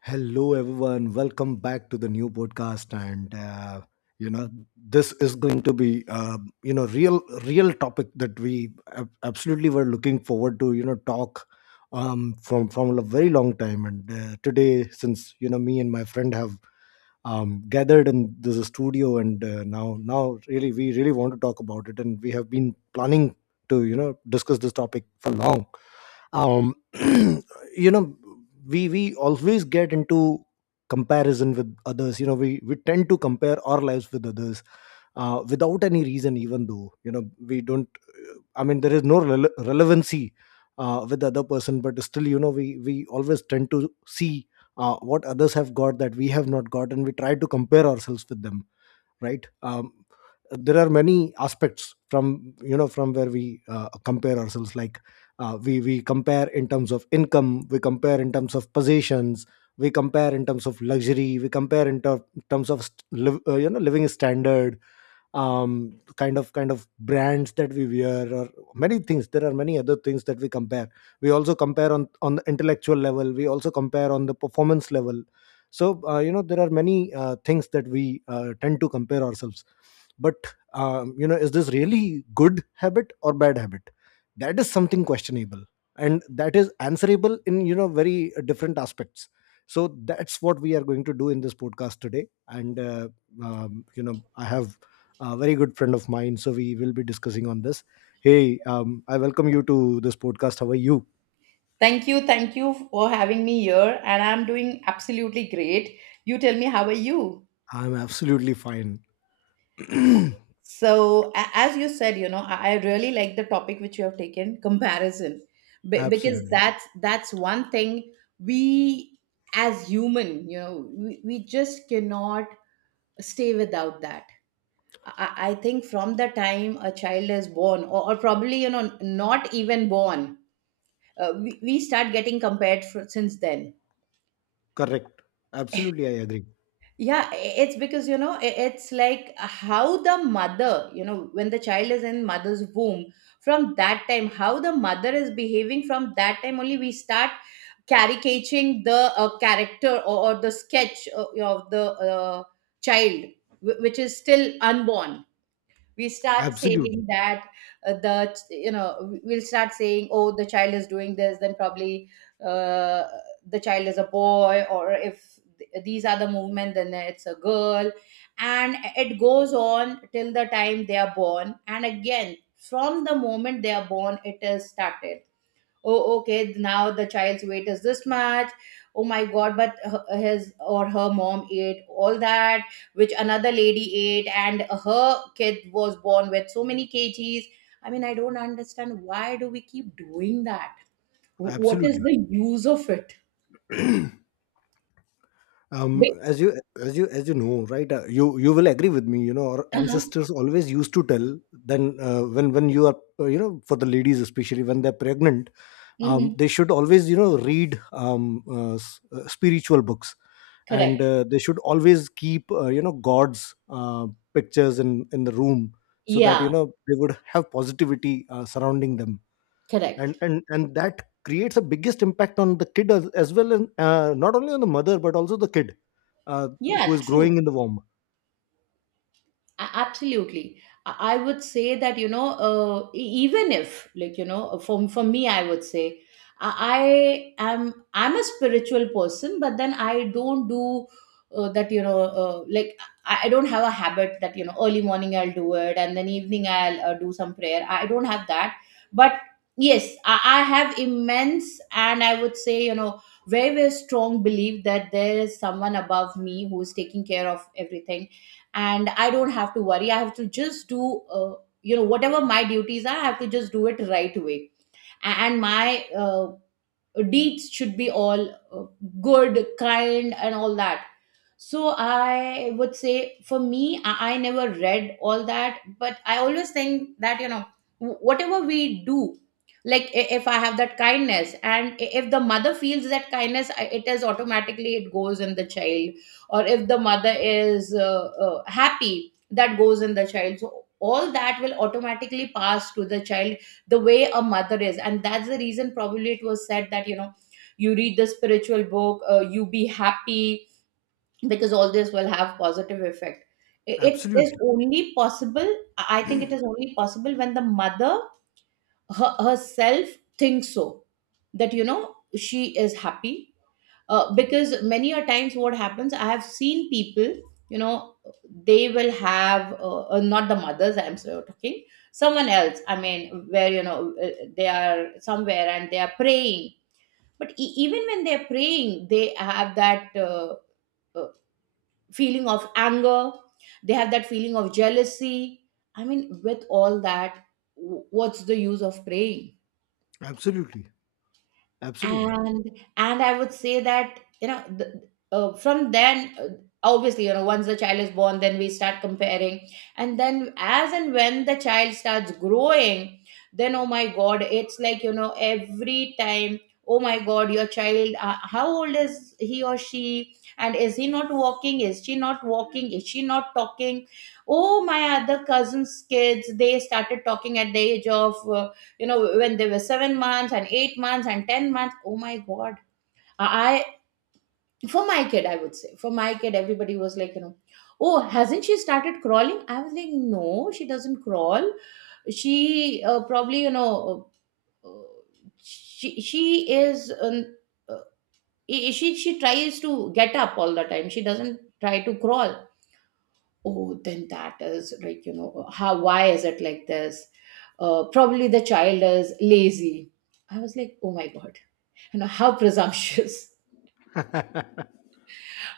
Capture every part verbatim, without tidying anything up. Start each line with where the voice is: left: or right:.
left: Hello, everyone. Welcome back to the new podcast. And, uh, you know, this is going to be, uh, you know, real, real topic that we ab- absolutely were looking forward to, you know, talk um, from, from a very long time. And uh, today, since, you know, me and my friend have um, gathered in this studio. And uh, now, now really, we really want to talk about it. And we have been planning to, you know, discuss this topic for long. um you know we we always get into comparison with others. you know we we tend to compare our lives with others uh, without any reason, even though, you know we don't. I mean there is no rele- relevancy uh, with the other person, but still, you know we we always tend to see uh, what others have got that we have not got, and we try to compare ourselves with them, right? Um, there are many aspects from, you know from where we uh, compare ourselves. Like uh, we we compare in terms of income, we compare in terms of possessions, we compare in terms of luxury, we compare in ter- terms of st- liv- uh, you know living standard, um kind of kind of brands that we wear, or many things. There are many other things that we compare. We also compare on on the intellectual level, we also compare on the performance level. So uh, you know there are many uh, things that we uh, tend to compare ourselves. But um, you know is this really good habit or bad habit? That is something questionable, and that is answerable in, you know very uh, different aspects. So that's what we are going to do in this podcast today. And uh, um, you know I have a very good friend of mine. So we will be discussing on this. Hey, um, I welcome you to this podcast. How are you?
right: Thank you, thank you for having me here, and I'm doing absolutely great. You tell me, how are you?
left: I'm absolutely fine.
right: So, a- as you said, you know, I I really like the topic which you have taken, comparison. Be- because
left: Absolutely.
right: that's that's one thing we, as human, you know, we, we just cannot stay without that. I, I think from the time a child is born, or, or probably, you know, not even born. Uh, we, we start getting compared for, since then.
left: Correct. Absolutely, I agree.
right: Yeah, i- it's because, you know i- it's like how the mother, you know when the child is in mother's womb, from that time how the mother is behaving, from that time only we start caricaturing the uh, character, or, or the sketch, uh, of the uh, child, wh- which is still unborn. We start saying
left: Absolutely,
right: that, uh, the you know we'll start saying, oh, the child is doing this, then probably, uh, the child is a boy, or if th- these are the movement, then it's a girl. And it goes on till the time they are born. And again from the moment they are born, it is started. Oh, okay, now the child's weight is this much. Oh my god, but her- his or her mom ate all that which another lady ate, and her kid was born with so many kgs. I mean, I don't understand, why do we keep doing that? Wh- what is
left: absolutely.
right: the use of it?
left: Um,
right: Be-
left: as you as you as you know, right? Uh, you you will agree with me. You know, our
right: uh-huh.
left: ancestors always used to tell, then uh, when when you are, uh, you know for the ladies especially, when they're pregnant, um,
right: Hmm.
left: they should always, you know read, um, uh, s- uh, spiritual books, and
right: Correct.
left: uh, they should always keep, uh, you know god's uh, pictures in in the room, so that, you
right: Yeah.
left: know they would have positivity uh, surrounding them. and
right: Correct.
left: and and that creates the biggest impact on the kid as, as well, and uh, not only on the mother but also the kid uh, who
right: Yeah,
left: is
right: true.
left: growing in the womb.
right: A- absolutely i I would say that, you know uh, e- even if, like, you know uh, for, for me, I would say, i I am i'm a spiritual person, but then I don't do, uh, that, you know uh, like, I, I don't have a habit that, you know early morning I'll do it, and then evening I'll uh, do some prayer. I don't have that. But yes, I, I have immense, and I would say, you know very, very strong belief that there is someone above me who's taking care of everything. And I don't have to worry, I have to just do, uh, you know whatever my duties are, I have to just do it right away. A- and my uh, deeds should be all, uh, good, kind, and all that. So I would say, for me, I, I never read all that, but I always think that, you know wh- whatever we do, like, i- if I have that kindness, and i- if the mother feels that kindness, I- it is automatically, it goes in the child. Or if the mother is uh, uh, happy, that goes in the child. So all that will automatically pass to the child, the way a mother is. And that's the reason probably it was said that, you know you read the spiritual book, uh, you be happy, because all this will have positive effect. I- it is
left: Absolutely.
right: only possible, i I think it is only possible when the mother, her, herself, thinks so. That, you know she is happy. Uh, because many a times what happens, I have seen people, you know they will have, uh, uh, not the mothers I'm so talking, someone else, I mean, where, you know uh, they are somewhere and they are praying. But e- even when they're praying, they have that uh, uh, feeling of anger, they have that feeling of jealousy. I mean, with all that, w- what's the use of praying?
left: Absolutely. Absolutely.
right: And and I would say that, you know the, uh, from then, uh, obviously, you know once the child is born, then we start comparing. And then, as and when the child starts growing, then, oh my god, it's like, you know every time, oh my god, your child, uh, how old is he or she? And is he not walking? Is she not walking? Is she not talking? Oh, my other cousins kids, they started talking at the age of, uh, you know when they were seven months and eight months and ten months. Oh my god. I For my kid, I would say, for my kid everybody was like, you know oh, hasn't she started crawling? I was like, no, she doesn't crawl. She, uh, probably, you know uh, she she is, um, uh, she she tries to get up all the time, she doesn't try to crawl. Oh, then that is like, you know how, why is it like this? Uh, probably the child is lazy. I was like, oh my god. You know, how presumptuous.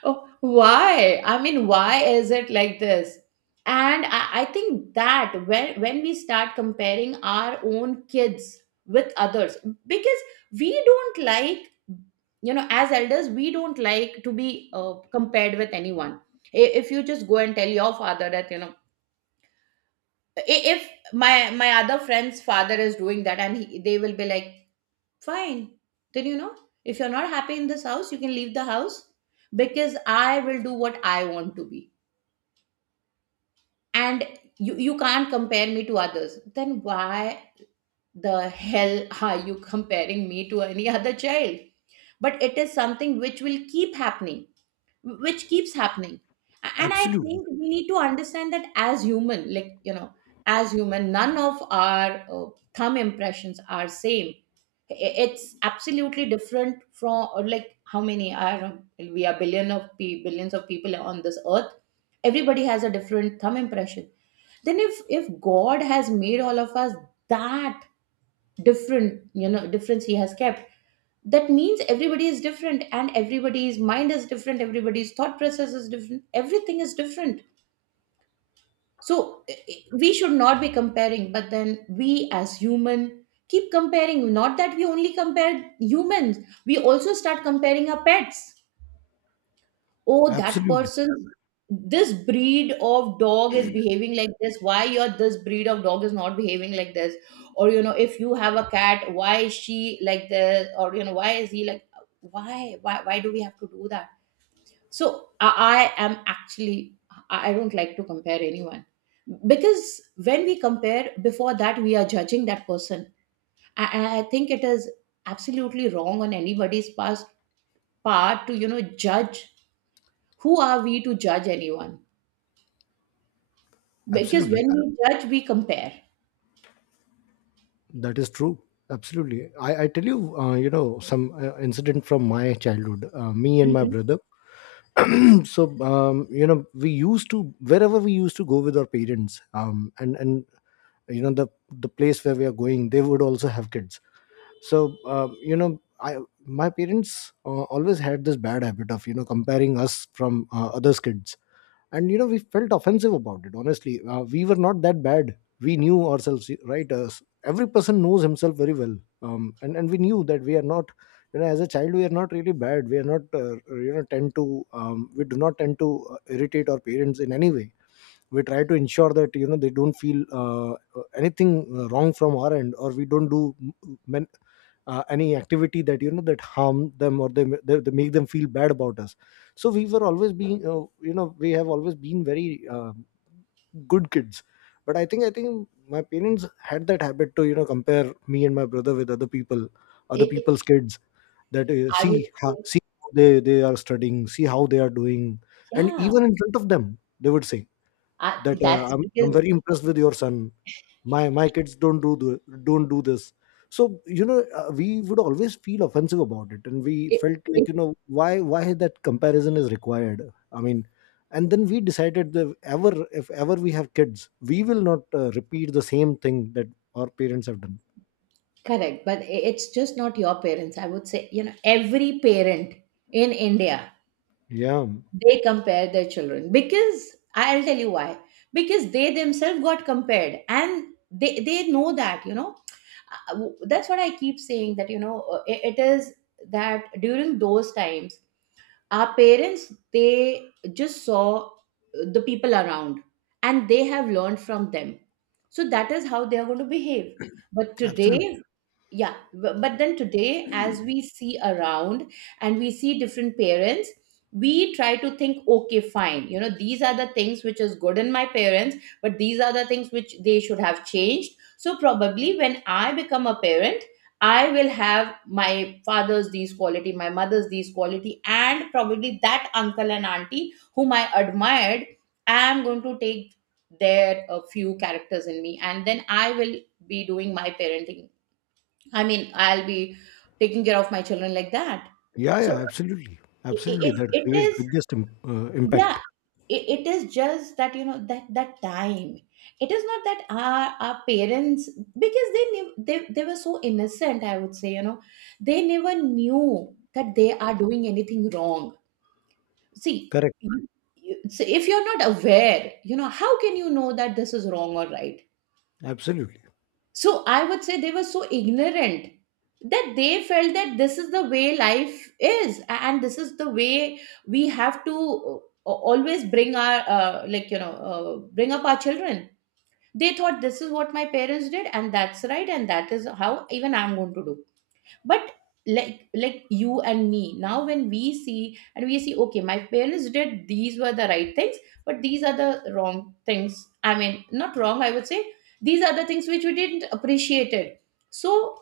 right: Oh, why? I mean, why is it like this? And I, I think that when, when we start comparing our own kids with others, because we don't like, you know, as elders, we don't like to be uh, compared with anyone. I- If you just go and tell your father that, you know, i- if my my other friend's father is doing that and he, they will be like, fine. Then, you know, if you're not happy in this house, you can leave the house, because I will do what I want to be. And you, you can't compare me to others. Then why the hell are you comparing me to any other child? But it is something which will keep happening, which keeps happening. And I
left: Absolutely.
right: think we need to understand that as human, like, you know, as human, none of our uh, thumb impressions are same. It's absolutely different from, or, like, how many are we, are billion of pe- billions of people on this earth. Everybody has a different thumb impression. Then if if god has made all of us that different, you know difference he has kept, that means everybody is different, and everybody's mind is different, everybody's thought process is different, everything is different. So i- i- we should not be comparing, but then we, as human, keep comparing. Not that we only compare humans, we also start comparing our pets. Oh, that
left: Absolutely.
right: person, this breed of dog is behaving like this, why your this breed of dog is not behaving like this? Or, you know if you have a cat, why is she like this? Or, you know why is he like, why why why do we have to do that? So i I am actually, i I don't like to compare anyone, because when we compare, before that, we are judging that person. I, I think it is absolutely wrong on anybody's past, part to, you know judge. Who are we to judge anyone? Because
left: Absolutely.
right: when we judge, we compare.
left: That is true. Absolutely. I, I tell you, uh, you know some uh, incident from my childhood, uh, me and my
right: Mhm.
left: brother. So um, you know we used to, wherever we used to go with our parents, um, and and you know the the place where we are going, they would also have kids. So um, you know I my parents uh, always had this bad habit of, you know comparing us from uh, others kids. And, you know we felt offensive about it. Honestly, uh, we were not that bad. We knew ourselves, right? Uh, every person knows himself very well. um, and and we knew that we are not, you know as a child we are not really bad. We are not uh, you know tend to um, We do not tend to uh, irritate our parents in any way. We try to ensure that, you know they don't feel uh, uh, anything wrong from our end, or we don't do, men, uh, any activity that, you know that harm them, or they, they, they make them feel bad about us. So we were always being uh, you know we have always been very uh, good kids. But i think i think my parents had that habit to, you know compare me and my brother with other people,
right: I
left: other people's
right: I
left: kids. That uh,
right: I would
left: see ha,
right: say,
left: see how they they are studying, see how they are doing. And
right: yeah,
left: even in front of them they would say
right: I,
left: that, uh,
right: that's
left: I'm, I'm
right: because
left: very impressed with your son. My my kids don't do the, don't do this. So, you know uh, we would always feel offensive about it, and we
right: it,
left: felt like,
right: it's
left: you know why why that comparison is required, I mean. And then we decided that, ever if ever we have kids, we will not uh, repeat the same thing that our parents have done.
right: correct. But i- it's just not your parents, I would say. You know every parent in India,
left: Yeah.
right: they compare their children, because I'll tell you why. Because they themselves got compared, and they they know that, you know Uh, w- that's what I keep saying, that, you know uh, i- it is that during those times, our parents, they just saw uh, the people around, and they have learned from them. So that is how they are going to behave. But today,
left: Absolutely.
right: yeah, bu- but then today, as we see around, and we see different parents, we try to think, okay, fine, you know these are the things which is good in my parents, but these are the things which they should have changed. So probably when I become a parent, I will have my father's these quality, my mother's these quality, and probably that uncle and auntie whom I admired, I am going to take their a few characters in me, and then I will be doing my parenting. I mean, I'll be taking care of my children like that.
left: Yeah,
right: So
left: yeah. Absolutely.
right: it,
left: Absolutely,
right: it,
left: that
right: it
left: creates
right: is,
left: biggest im- uh,
right: yeah,
left: impact.
right: it, it is just that, you know, that, that time. It is not that our, our parents, because they knew, they, they were so innocent, I would say, you know, they never knew that they are doing anything wrong. See,
left: Correct.
right: you- you- so if you're not aware, you know, how can you know that this is wrong or right?
left: Absolutely.
right: So I would say they were so ignorant, that they felt that this is the way life is, a- and this is the way we have to uh, always bring our, uh, like, you know, uh, bring up our children. They thought this is what my parents did, and that's right, and that is how even I'm going to do. But like like you and me now, when we see and we see okay, my parents did these were the right things, but these are the wrong things. I mean, not wrong, I would say these are the things which we didn't appreciate it. So,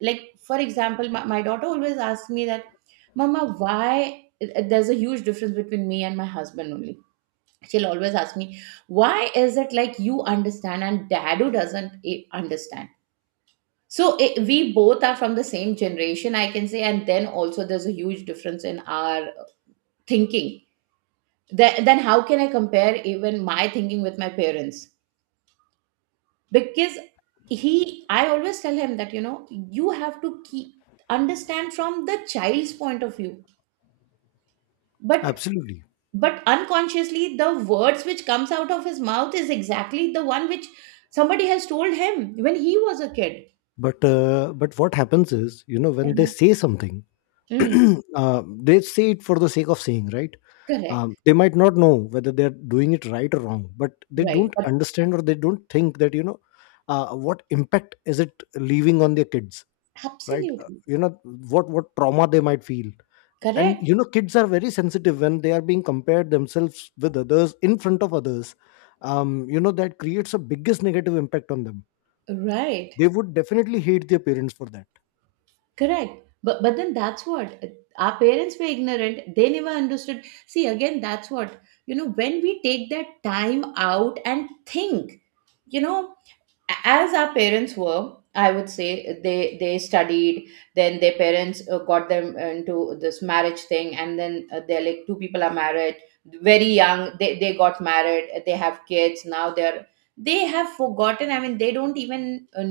right: like for example, my, my daughter always asks me that, mama, why there's a huge difference between me and my husband only. She'll always ask me, why is it like you understand and dad who doesn't eh, understand? So I we both are from the same generation, I can say, and then also there's a huge difference in our thinking. Then, then how can I compare even my thinking with my parents? Because he, I always tell him that you know you have to keep understand from the child's point of view, but
left: Absolutely.
right: but unconsciously the words which comes out of his mouth is exactly the one which somebody has told him when he was a kid.
left: But uh, but what happens is, you know when they
right: Mhm.
left: say something,
right: Mm,
left: uh, they say it for the sake of saying, right?
right: correct.
left: Um, they might not know whether they're doing it right or wrong, but they
right: Right.
left: don't
right: But
left: understand, or they don't think that, you know uh, what impact is it leaving on their kids, right? Uh,
right: absolutely
left: you know what what trauma they might feel. And,
right: correct.
left: you know kids are very sensitive when they are being compared themselves with others in front of others. Um, you know that creates a biggest negative impact on them.
right: Right,
left: They would definitely hate their parents for that.
right: correct. But but then that's what our parents were ignorant. They never understood. See, again, that's what you know. When we take that time out and think, you know, a- as our parents were, I would say they they studied. Then their parents uh, got them into this marriage thing, and then uh, they're like two people are married very young. They they got married. They have kids now. They're they have forgotten. I mean, they don't even uh,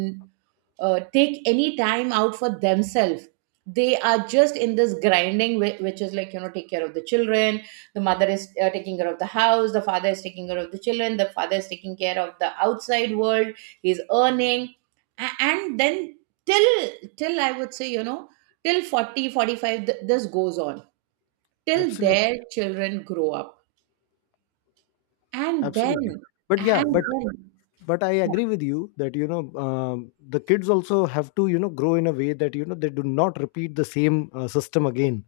right: uh, take any time out for themselves. They are just in this grinding whi- which is like, you know, take care of the children, the mother is uh, taking care of the house, the father is taking care of the children, the father is taking care of the outside world, he's earning. A- and then, till till I would say, you know, till forty forty five forty-five th- this goes on till
left: Absolutely.
right: their children grow up. And then
left: Absolutely. But yeah,
right: and
left: but,
right: then
left: but I
right: Yeah,
left: agree with you that, you know um, the kids also have to, you know grow in a way that, you know they do not repeat the same uh, system again.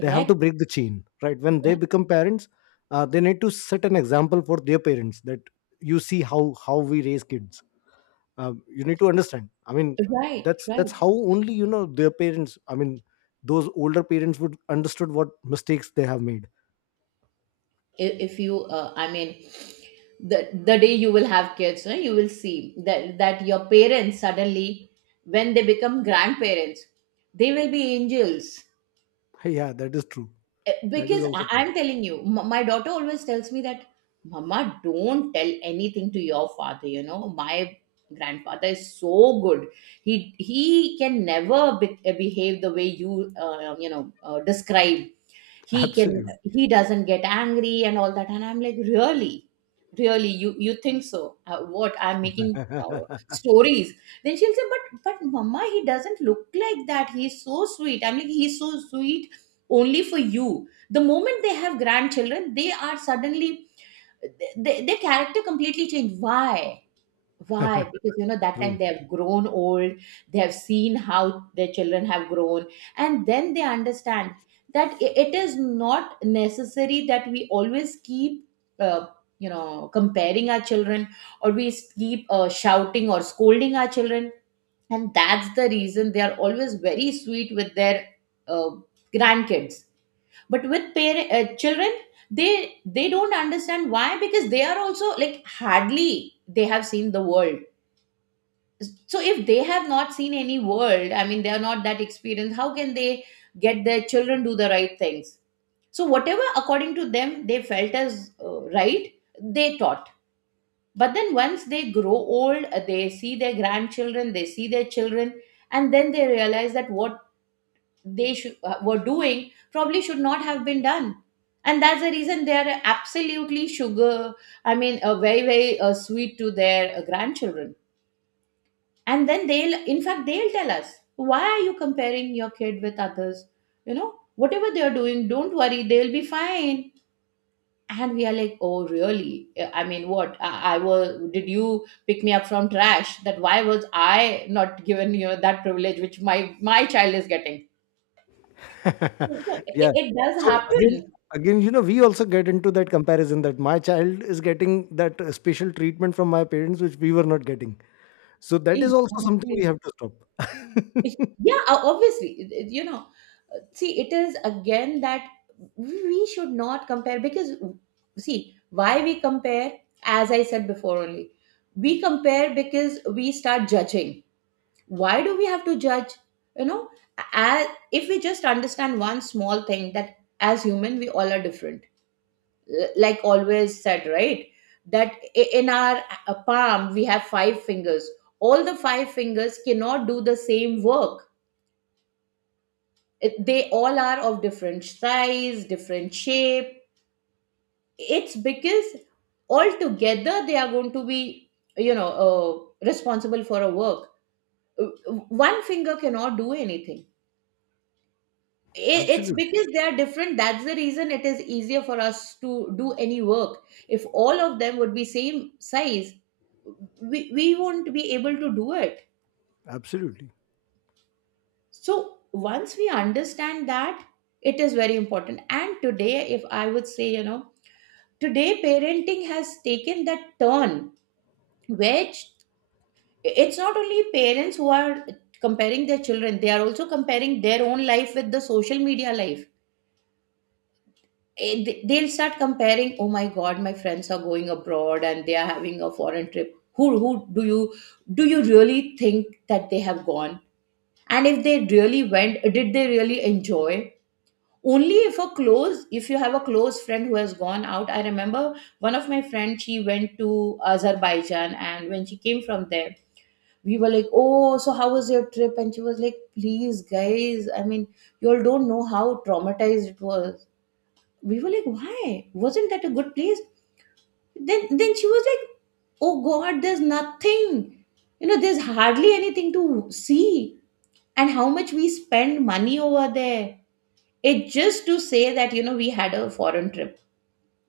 left: They have to break the chain, right? When they
right: Yeah,
left: become parents, uh, they need to set an example for their parents that, you see how how we raise kids. Um, you need to understand. I mean,
right: right,
left: that's that's
right: right.
left: how only, you know, their parents, I mean, those older parents would understood what mistakes they have made.
right: I- if you, uh, I mean, the the day you will have kids, eh, you will see that that your parents suddenly, when they become grandparents, they will be angels.
left: Yeah, that is true.
right: Eh,
left: That is
right: because I,
left: also true.
right: I'm telling you, m- my daughter always tells me that, mama, don't tell anything to your father, you know, my grandfather is so good, he he can never be- eh, behave the way you uh, you know, uh, describe. he can
left: Absolutely.
right: he doesn't get angry and all that. And I'm like, really? Really, you you think so? Uh, what I'm making, uh, stories. Then she'll say, but but mama, he doesn't look like that, he's so sweet. I'm like, he's so sweet only for you. The moment they have grandchildren they are suddenly, th- th- their character completely changed. Why? why? Because you know, that time
left: True.
right: they have grown old, they have seen how their children have grown, and then they understand that i- it is not necessary that we always keep, uh, you know, comparing our children, or we s- keep uh, shouting or scolding our children, and that's the reason they are always very sweet with their uh, grandkids. But with parent uh, children, they they don't understand why, because they are also like, hardly they have seen the world. So if they have not seen any world, I mean, they are not that experienced, how can they get their children do the right things. So whatever according to them they felt as uh, right, they taught. But then once they grow old, uh, they see their grandchildren, they see their children, and then they realize that what they should, uh, were doing probably should not have been done. And that's the reason they are absolutely sugar, I mean, uh, very very uh, sweet to their uh, grandchildren. And then they'll in fact they'll tell us, why are you comparing your kid with others, you know, whatever they are doing, don't worry, they'll be fine. And we are like, oh, really? Uh, I mean, what i, I was, did you pick me up from trash, that why was I not given, you know, that privilege which my my child is getting. So it,
left: Yeah.
right: it does
left: So again,
right: happen.
left: again, you know, we also get into that comparison that my child is getting that uh, special treatment from my parents, which we were not getting. So that is also something
right: Exactly.
left: we have to stop.
right: Yeah, o- obviously, it- it- you know, uh, see, it is again that we should not compare, because see why we compare, as I said before only, we compare because we start judging. Why do we have to judge? You know, as, if we just understand one small thing that as human we all are different. L- like always said, right, that i- in our uh, palm we have five fingers. All the five fingers cannot do the same work, it, they all are of different size, different shape. It's because all together they are going to be, you know, uh, responsible for a work. Uh, One finger cannot do anything. I- it's
left: Absolutely.
right: because they are different, that's the reason it is easier for us to do any work. If all of them would be same size, we, we won't be able to do it.
left: Absolutely.
right: So once we understand that, it is very important. And today, if I would say, you know, today parenting has taken that turn which, it's not only parents who are comparing their children, they are also comparing their own life with the social media life. Eh, they- they'll start comparing, oh my god, my friends are going abroad and they are having a foreign trip. Who who, do you do you really think that they have gone? And if they really went, did they really enjoy? Only if a close if you have a close friend who has gone out. I remember one of my friends, she went to Azerbaijan, and when she came from there, we were like, oh, so how was your trip? And she was like, please guys, I mean, you all don't know how traumatized it was. We were like, why, wasn't that a good place? Then then she was like, oh god, there's nothing, you know, there's hardly anything to see. And how much we spend money over there, it just to say that, you know, we had a foreign trip,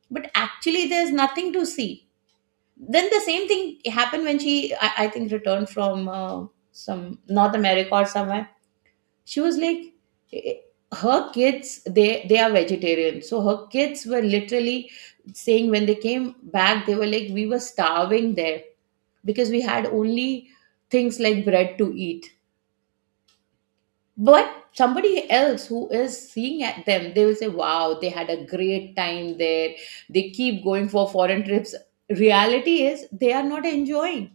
right: but actually there's nothing to see. Then the same thing happened when she i, I think returned from uh, some North America or somewhere. She was like, eh, eh, her kids, they they are vegetarian, so her kids were literally saying when they came back, they were like, we were starving there, because we had only things like bread to eat. But somebody else who is seeing at them, they will say, wow, they had a great time there, they keep going for foreign trips. Reality is they are not enjoying.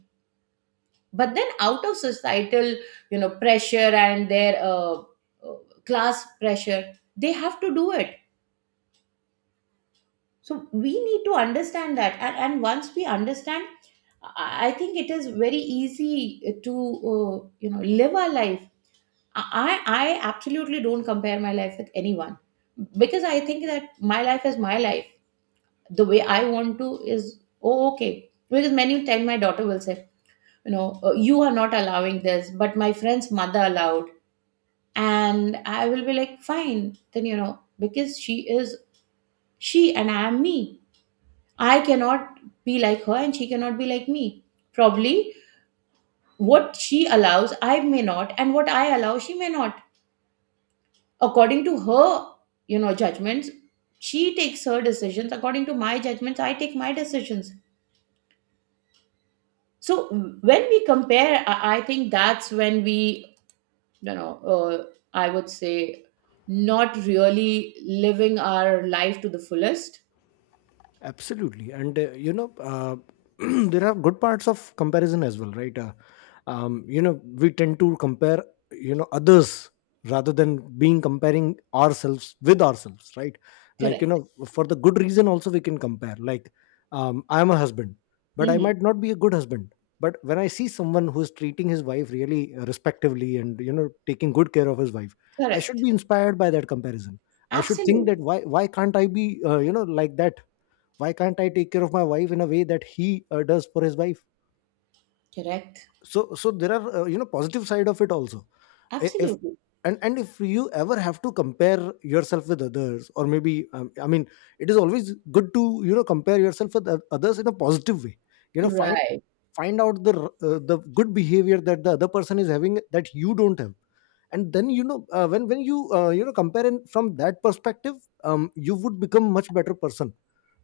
right: But then out of societal, you know, pressure and their uh, uh, class pressure, they have to do it. So we need to understand that, and, and once we understand, i I think it is very easy to, uh, you know, live our life. I I absolutely don't compare my life with anyone, because I think that my life is my life. The way I want to is, oh, okay. Because many times my daughter will say, you know, "Uh, you are not allowing this, but my friend's mother allowed," and I will be like, fine. Then, you know, because she is she and I am me. I cannot be like her and she cannot be like me. Probably what she allows I may not, and what I allow she may not. According to her, you know, judgments she takes her decisions, according to my judgments I take my decisions. So when we compare, i, I think that's when we, you know, uh, I would say, not really living our life to the fullest.
left: Absolutely. And, uh, you know, uh, there are good parts of comparison as well, right? Uh, um, you know, we tend to compare, you know, others rather than being comparing ourselves with ourselves, right? Like, you
right: Correct.
left: know, for the good reason, also we can compare. Like, um, I'm a husband, but I
right: Hmm.
left: might not be a good husband. But when I see someone who's treating his wife really uh, respectively, and, you know, taking good care of his wife, I should
right: Correct.
left: be inspired by that comparison. I should think that
right: Absolutely.
left: why why can't I be, uh, you know like that. Why can't I take care of my wife in a way that he uh, does for his wife.
right: Correct.
left: So so there are, uh, you know positive side of it also. I- if
right: Absolutely.
left: and and if you ever have to compare yourself with others, or maybe, um, I mean, it is always good to, you know compare yourself with oth- others in a positive way. you know find
right: Right.
left: find out the r- uh, the good behavior that the other person is having, that you don't have. And then, you know uh, when when you, uh, you know compare in from that perspective, um, you would become much better person,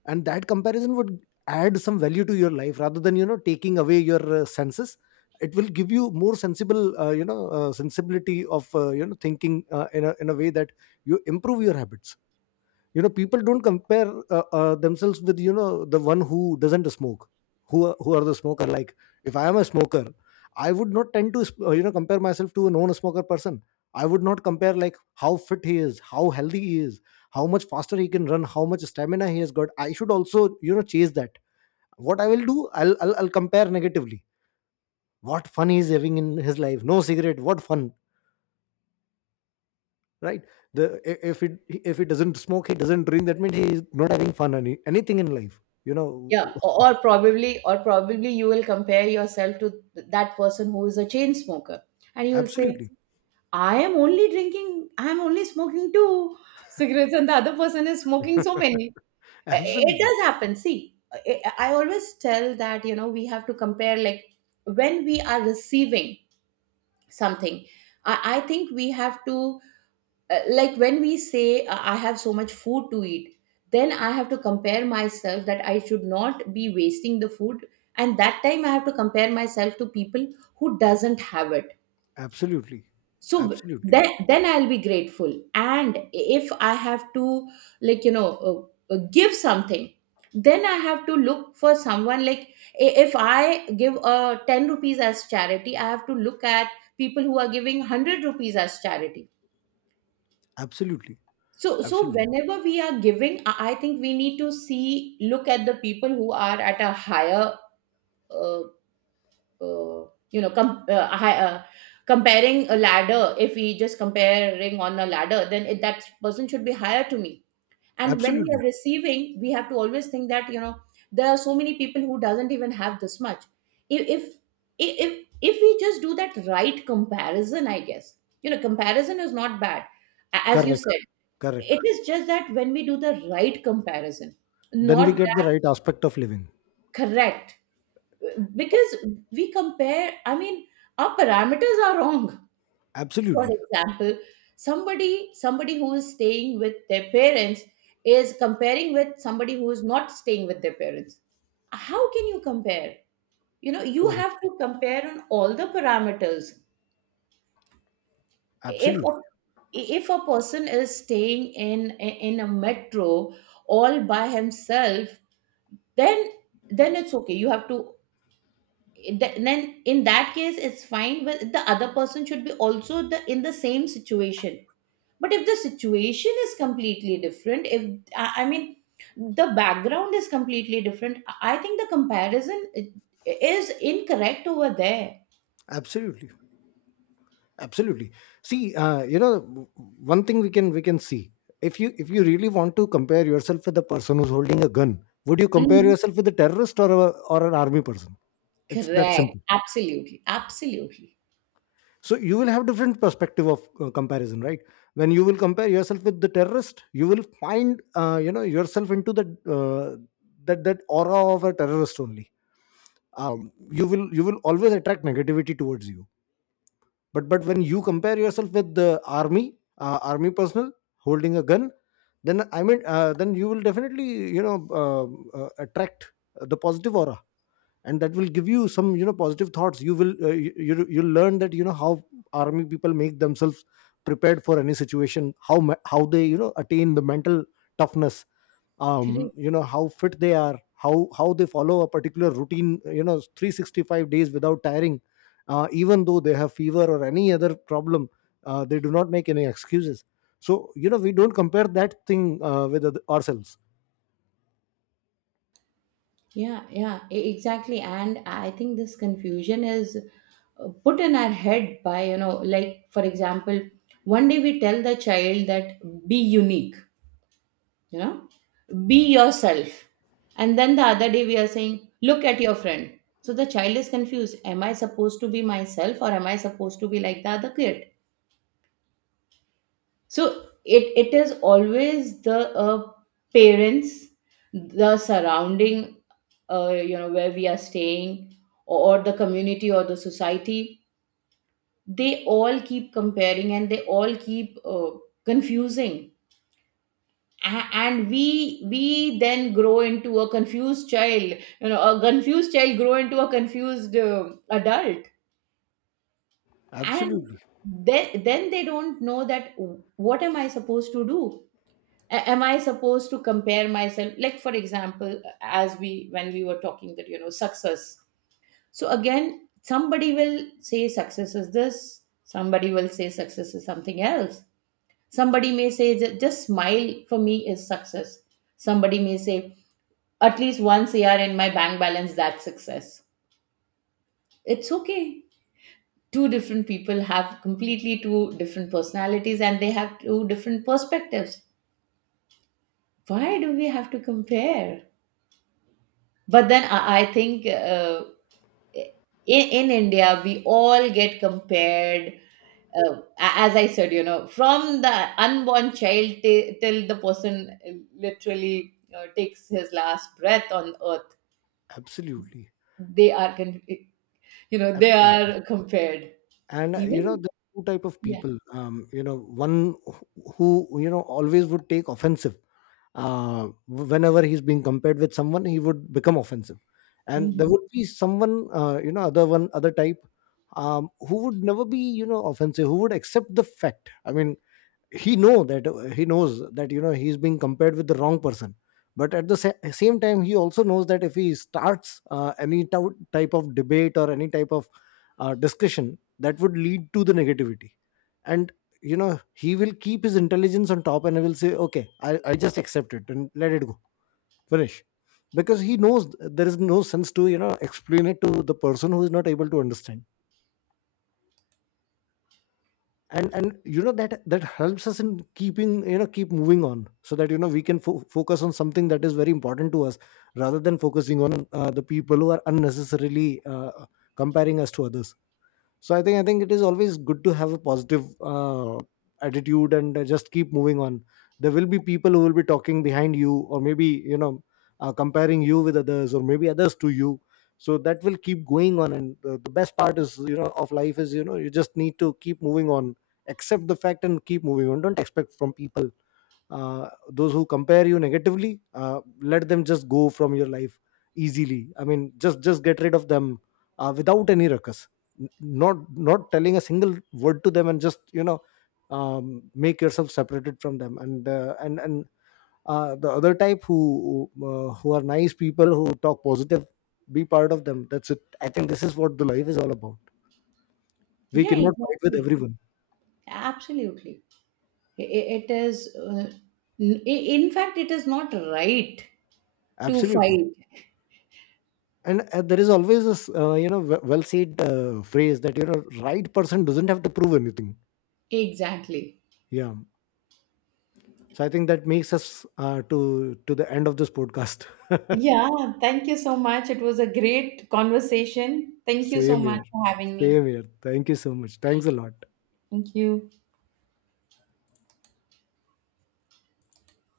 left: and that comparison would add some value to your life rather than, you know taking away your uh, senses. It will give you more sensible, uh, you know uh, sensibility of, uh, you know thinking uh, in a in a way that you improve your habits. You know people don't compare uh, uh, themselves with, you know the one who doesn't smoke, who are- who are the smoker. Like, if I am a smoker, I would not tend to sp- uh, you know compare myself to a non smoker person. I would not compare like how fit he is, how healthy he is, how much faster he can run, how much stamina he has got. I should also, you know chase that. What I will do, i'll i'll, I'll compare negatively. What fun he's having in his life, no cigarette, what fun, right? the I- if it If he doesn't smoke, he doesn't drink, that means he is not having fun any, anything in life, you know.
right: Yeah, or or probably, or probably you will compare yourself to th- that person who is a chain smoker, and you will say,
left: Absolutely.
right: I am only drinking, I am only smoking two cigarettes, and the other person is smoking so many. I- It
left: Absolutely.
right: does happen. See, I I always tell that, you know, we have to compare like when we are receiving something. I, I think we have to, uh, like, when we say, uh, I have so much food to eat, then I have to compare myself that I should not be wasting the food. And that time I have to compare myself to people who doesn't have it.
left: Absolutely.
right: So
left: Absolutely.
right: then then I'll be grateful. And if I have to, like, you know, uh, uh, give something, then I have to look for someone, like, i- if I give uh, ten rupees as charity, I have to look at people who are giving one hundred rupees as charity.
left: Absolutely.
right: So so
left: Absolutely.
right: whenever we are giving, i I think we need to see, look at the people who are at a higher, uh, uh, you know, com- uh, hi- uh, comparing a ladder, if we just comparing on a ladder, then it, that person should be higher to me. And when we
left: Absolutely.
right: are receiving we have to always think that, you know, there are so many people who doesn't even have this much. if if if, if if we just do that right comparison, I guess, you know, comparison is not bad. A- as you
left: Correct.
right: said, it
left: Correct.
right: is just that when we do the right comparison,
left: Then we
right: not
left: get the
right: that.
left: right aspect of living.
right: Correct. Because we compare, I mean, our parameters are wrong. For
left: Absolutely.
right: example, somebody somebody who is staying with their parents is comparing with somebody who is not staying with their parents. How can you compare? You know, you
left: Correct.
right: have to compare on all the parameters. if
left: Absolutely.
right: a, if a person is staying in in a metro all by himself, then then it's okay, you have to, th- then in that case it's fine, but the other person should be also the in the same situation. But if the situation is completely different, if i I mean, the background is completely different, I think the comparison i- is incorrect over there.
left: Absolutely. Absolutely. See, uh, you know w- one thing we can, we can see, if you, if you really want to compare yourself with a person who's holding a gun, would you compare
right: Mhm.
left: yourself with a terrorist, or a, or an army person? It's that
right: Correct.
left: simple.
right: Absolutely. Absolutely.
left: So you will have different perspective of uh, comparison, right? When you will compare yourself with the terrorist, You will find uh, you know yourself into the uh, that that aura of a terrorist only. um, you will you will always attract negativity towards you. But but when you compare yourself with the army uh, army personnel holding a gun, then i mean uh, then you will definitely you know uh, uh, attract the positive aura. And that will give you some, you know, positive thoughts. You will uh, you you you'll learn that, you know, how army people make themselves prepared for any situation, how ma- how they, you know, attain the mental toughness. Um,
right: Correct.
left: you know how fit they are, how how they follow a particular routine, you know, three sixty-five days without tiring, uh, even though they have fever or any other problem, uh, they do not make any excuses. So, you know, we don't compare that thing uh, with oth- ourselves.
right: Yeah. Yeah e- exactly. And I think this confusion is uh, put in our head by, you know, like for example, one day we tell the child that be unique, you know, be yourself. And then the other day we are saying, look at your friend. So the child is confused, am I supposed to be myself or am I supposed to be like the other kid? So it it is always the uh, parents, the surrounding, uh, you know, where we are staying, or the community or the society. They all keep comparing, and they all keep uh, confusing. A- and we we then grow into a confused child. You know, a confused child grow into a confused uh, adult. And
left: Absolutely.
right: then then they don't know that, what am I supposed to do? A- am I supposed to compare myself? Like for example, as we when we were talking, that, you know, success. So again, somebody will say success is this, somebody will say success is something else. Somebody may say, "Ju- just smile for me is success." Somebody may say, at least once a year in my bank balance, that's success. It's okay. Two different people have completely two different personalities and they have two different perspectives. Why do we have to compare? But then I, I think, uh, in, in India, we all get compared. Uh, a- as I said, you know, from the unborn child t- till the person uh, literally uh, takes his last breath on earth,
left: Absolutely.
right: they are, con- you know, they
left: Absolutely.
right: are compared.
left: And uh, you know,
right: Even,
left: there are two type of
right: yeah.
left: people, um, you know, one who who, you know, always would take offensive. Uh, whenever he's being compared with someone, he would become offensive. And there
right: Mhm.
left: would be someone, uh, you know, other one, other type, um, who would never be, you know, offensive, who would accept the fact. I mean, he know that, he knows that, you know, he's being compared with the wrong person. But at the sa- same time, he also knows that if he starts uh, any tou- type of debate or any type of uh, discussion, that would lead to the negativity. And you know, he will keep his intelligence on top, and he will say, "Okay, i, I just accept it and let it go. Finish." Because he knows there is no sense to, you know, explain it to the person who is not able to understand. And and you know, that that helps us in keeping, you know, keep moving on, so that, you know, we can fo- focus on something that is very important to us, rather than focusing on uh, the people who are unnecessarily uh, comparing us to others. So i think i think it is always good to have a positive uh, attitude, and uh, just keep moving on. There will be people who will be talking behind you, or maybe, you know, uh, comparing you with others, or maybe others to you. So that will keep going on, and the, the best part is, you know, of life is, you know, you just need to keep moving on. Accept the fact and keep moving on. Don't expect from people. Uh, those who compare you negatively, uh, let them just go from your life easily. I mean, just just get rid of them, uh, without any ruckus. N- not not telling a single word to them, and just, you know, um, make yourself separated from them. And uh, and and uh, the other type who who, uh, who are nice people, who talk positive, be part of them. That's it. I think this is what the life is all about. We
right: Yeah,
left: cannot fight with
right: exactly.
left: everyone.
right: Absolutely. I- i- It is, uh, n- i- in fact, it is not right to
left: Absolutely.
right: fight.
left: And uh, there is always this, uh, you know, w- well said uh, phrase that, you know, right person doesn't have to prove anything.
right: Exactly.
left: Yeah. So I think that makes us uh, to to the end of this podcast.
right: Yeah, thank you so much. It was a great conversation. Thank you so
left: Same
right: much
left: here.
right: for having
left: Same
right: me.
left: here. Thank you so much. Thanks a lot.
right: Thank you.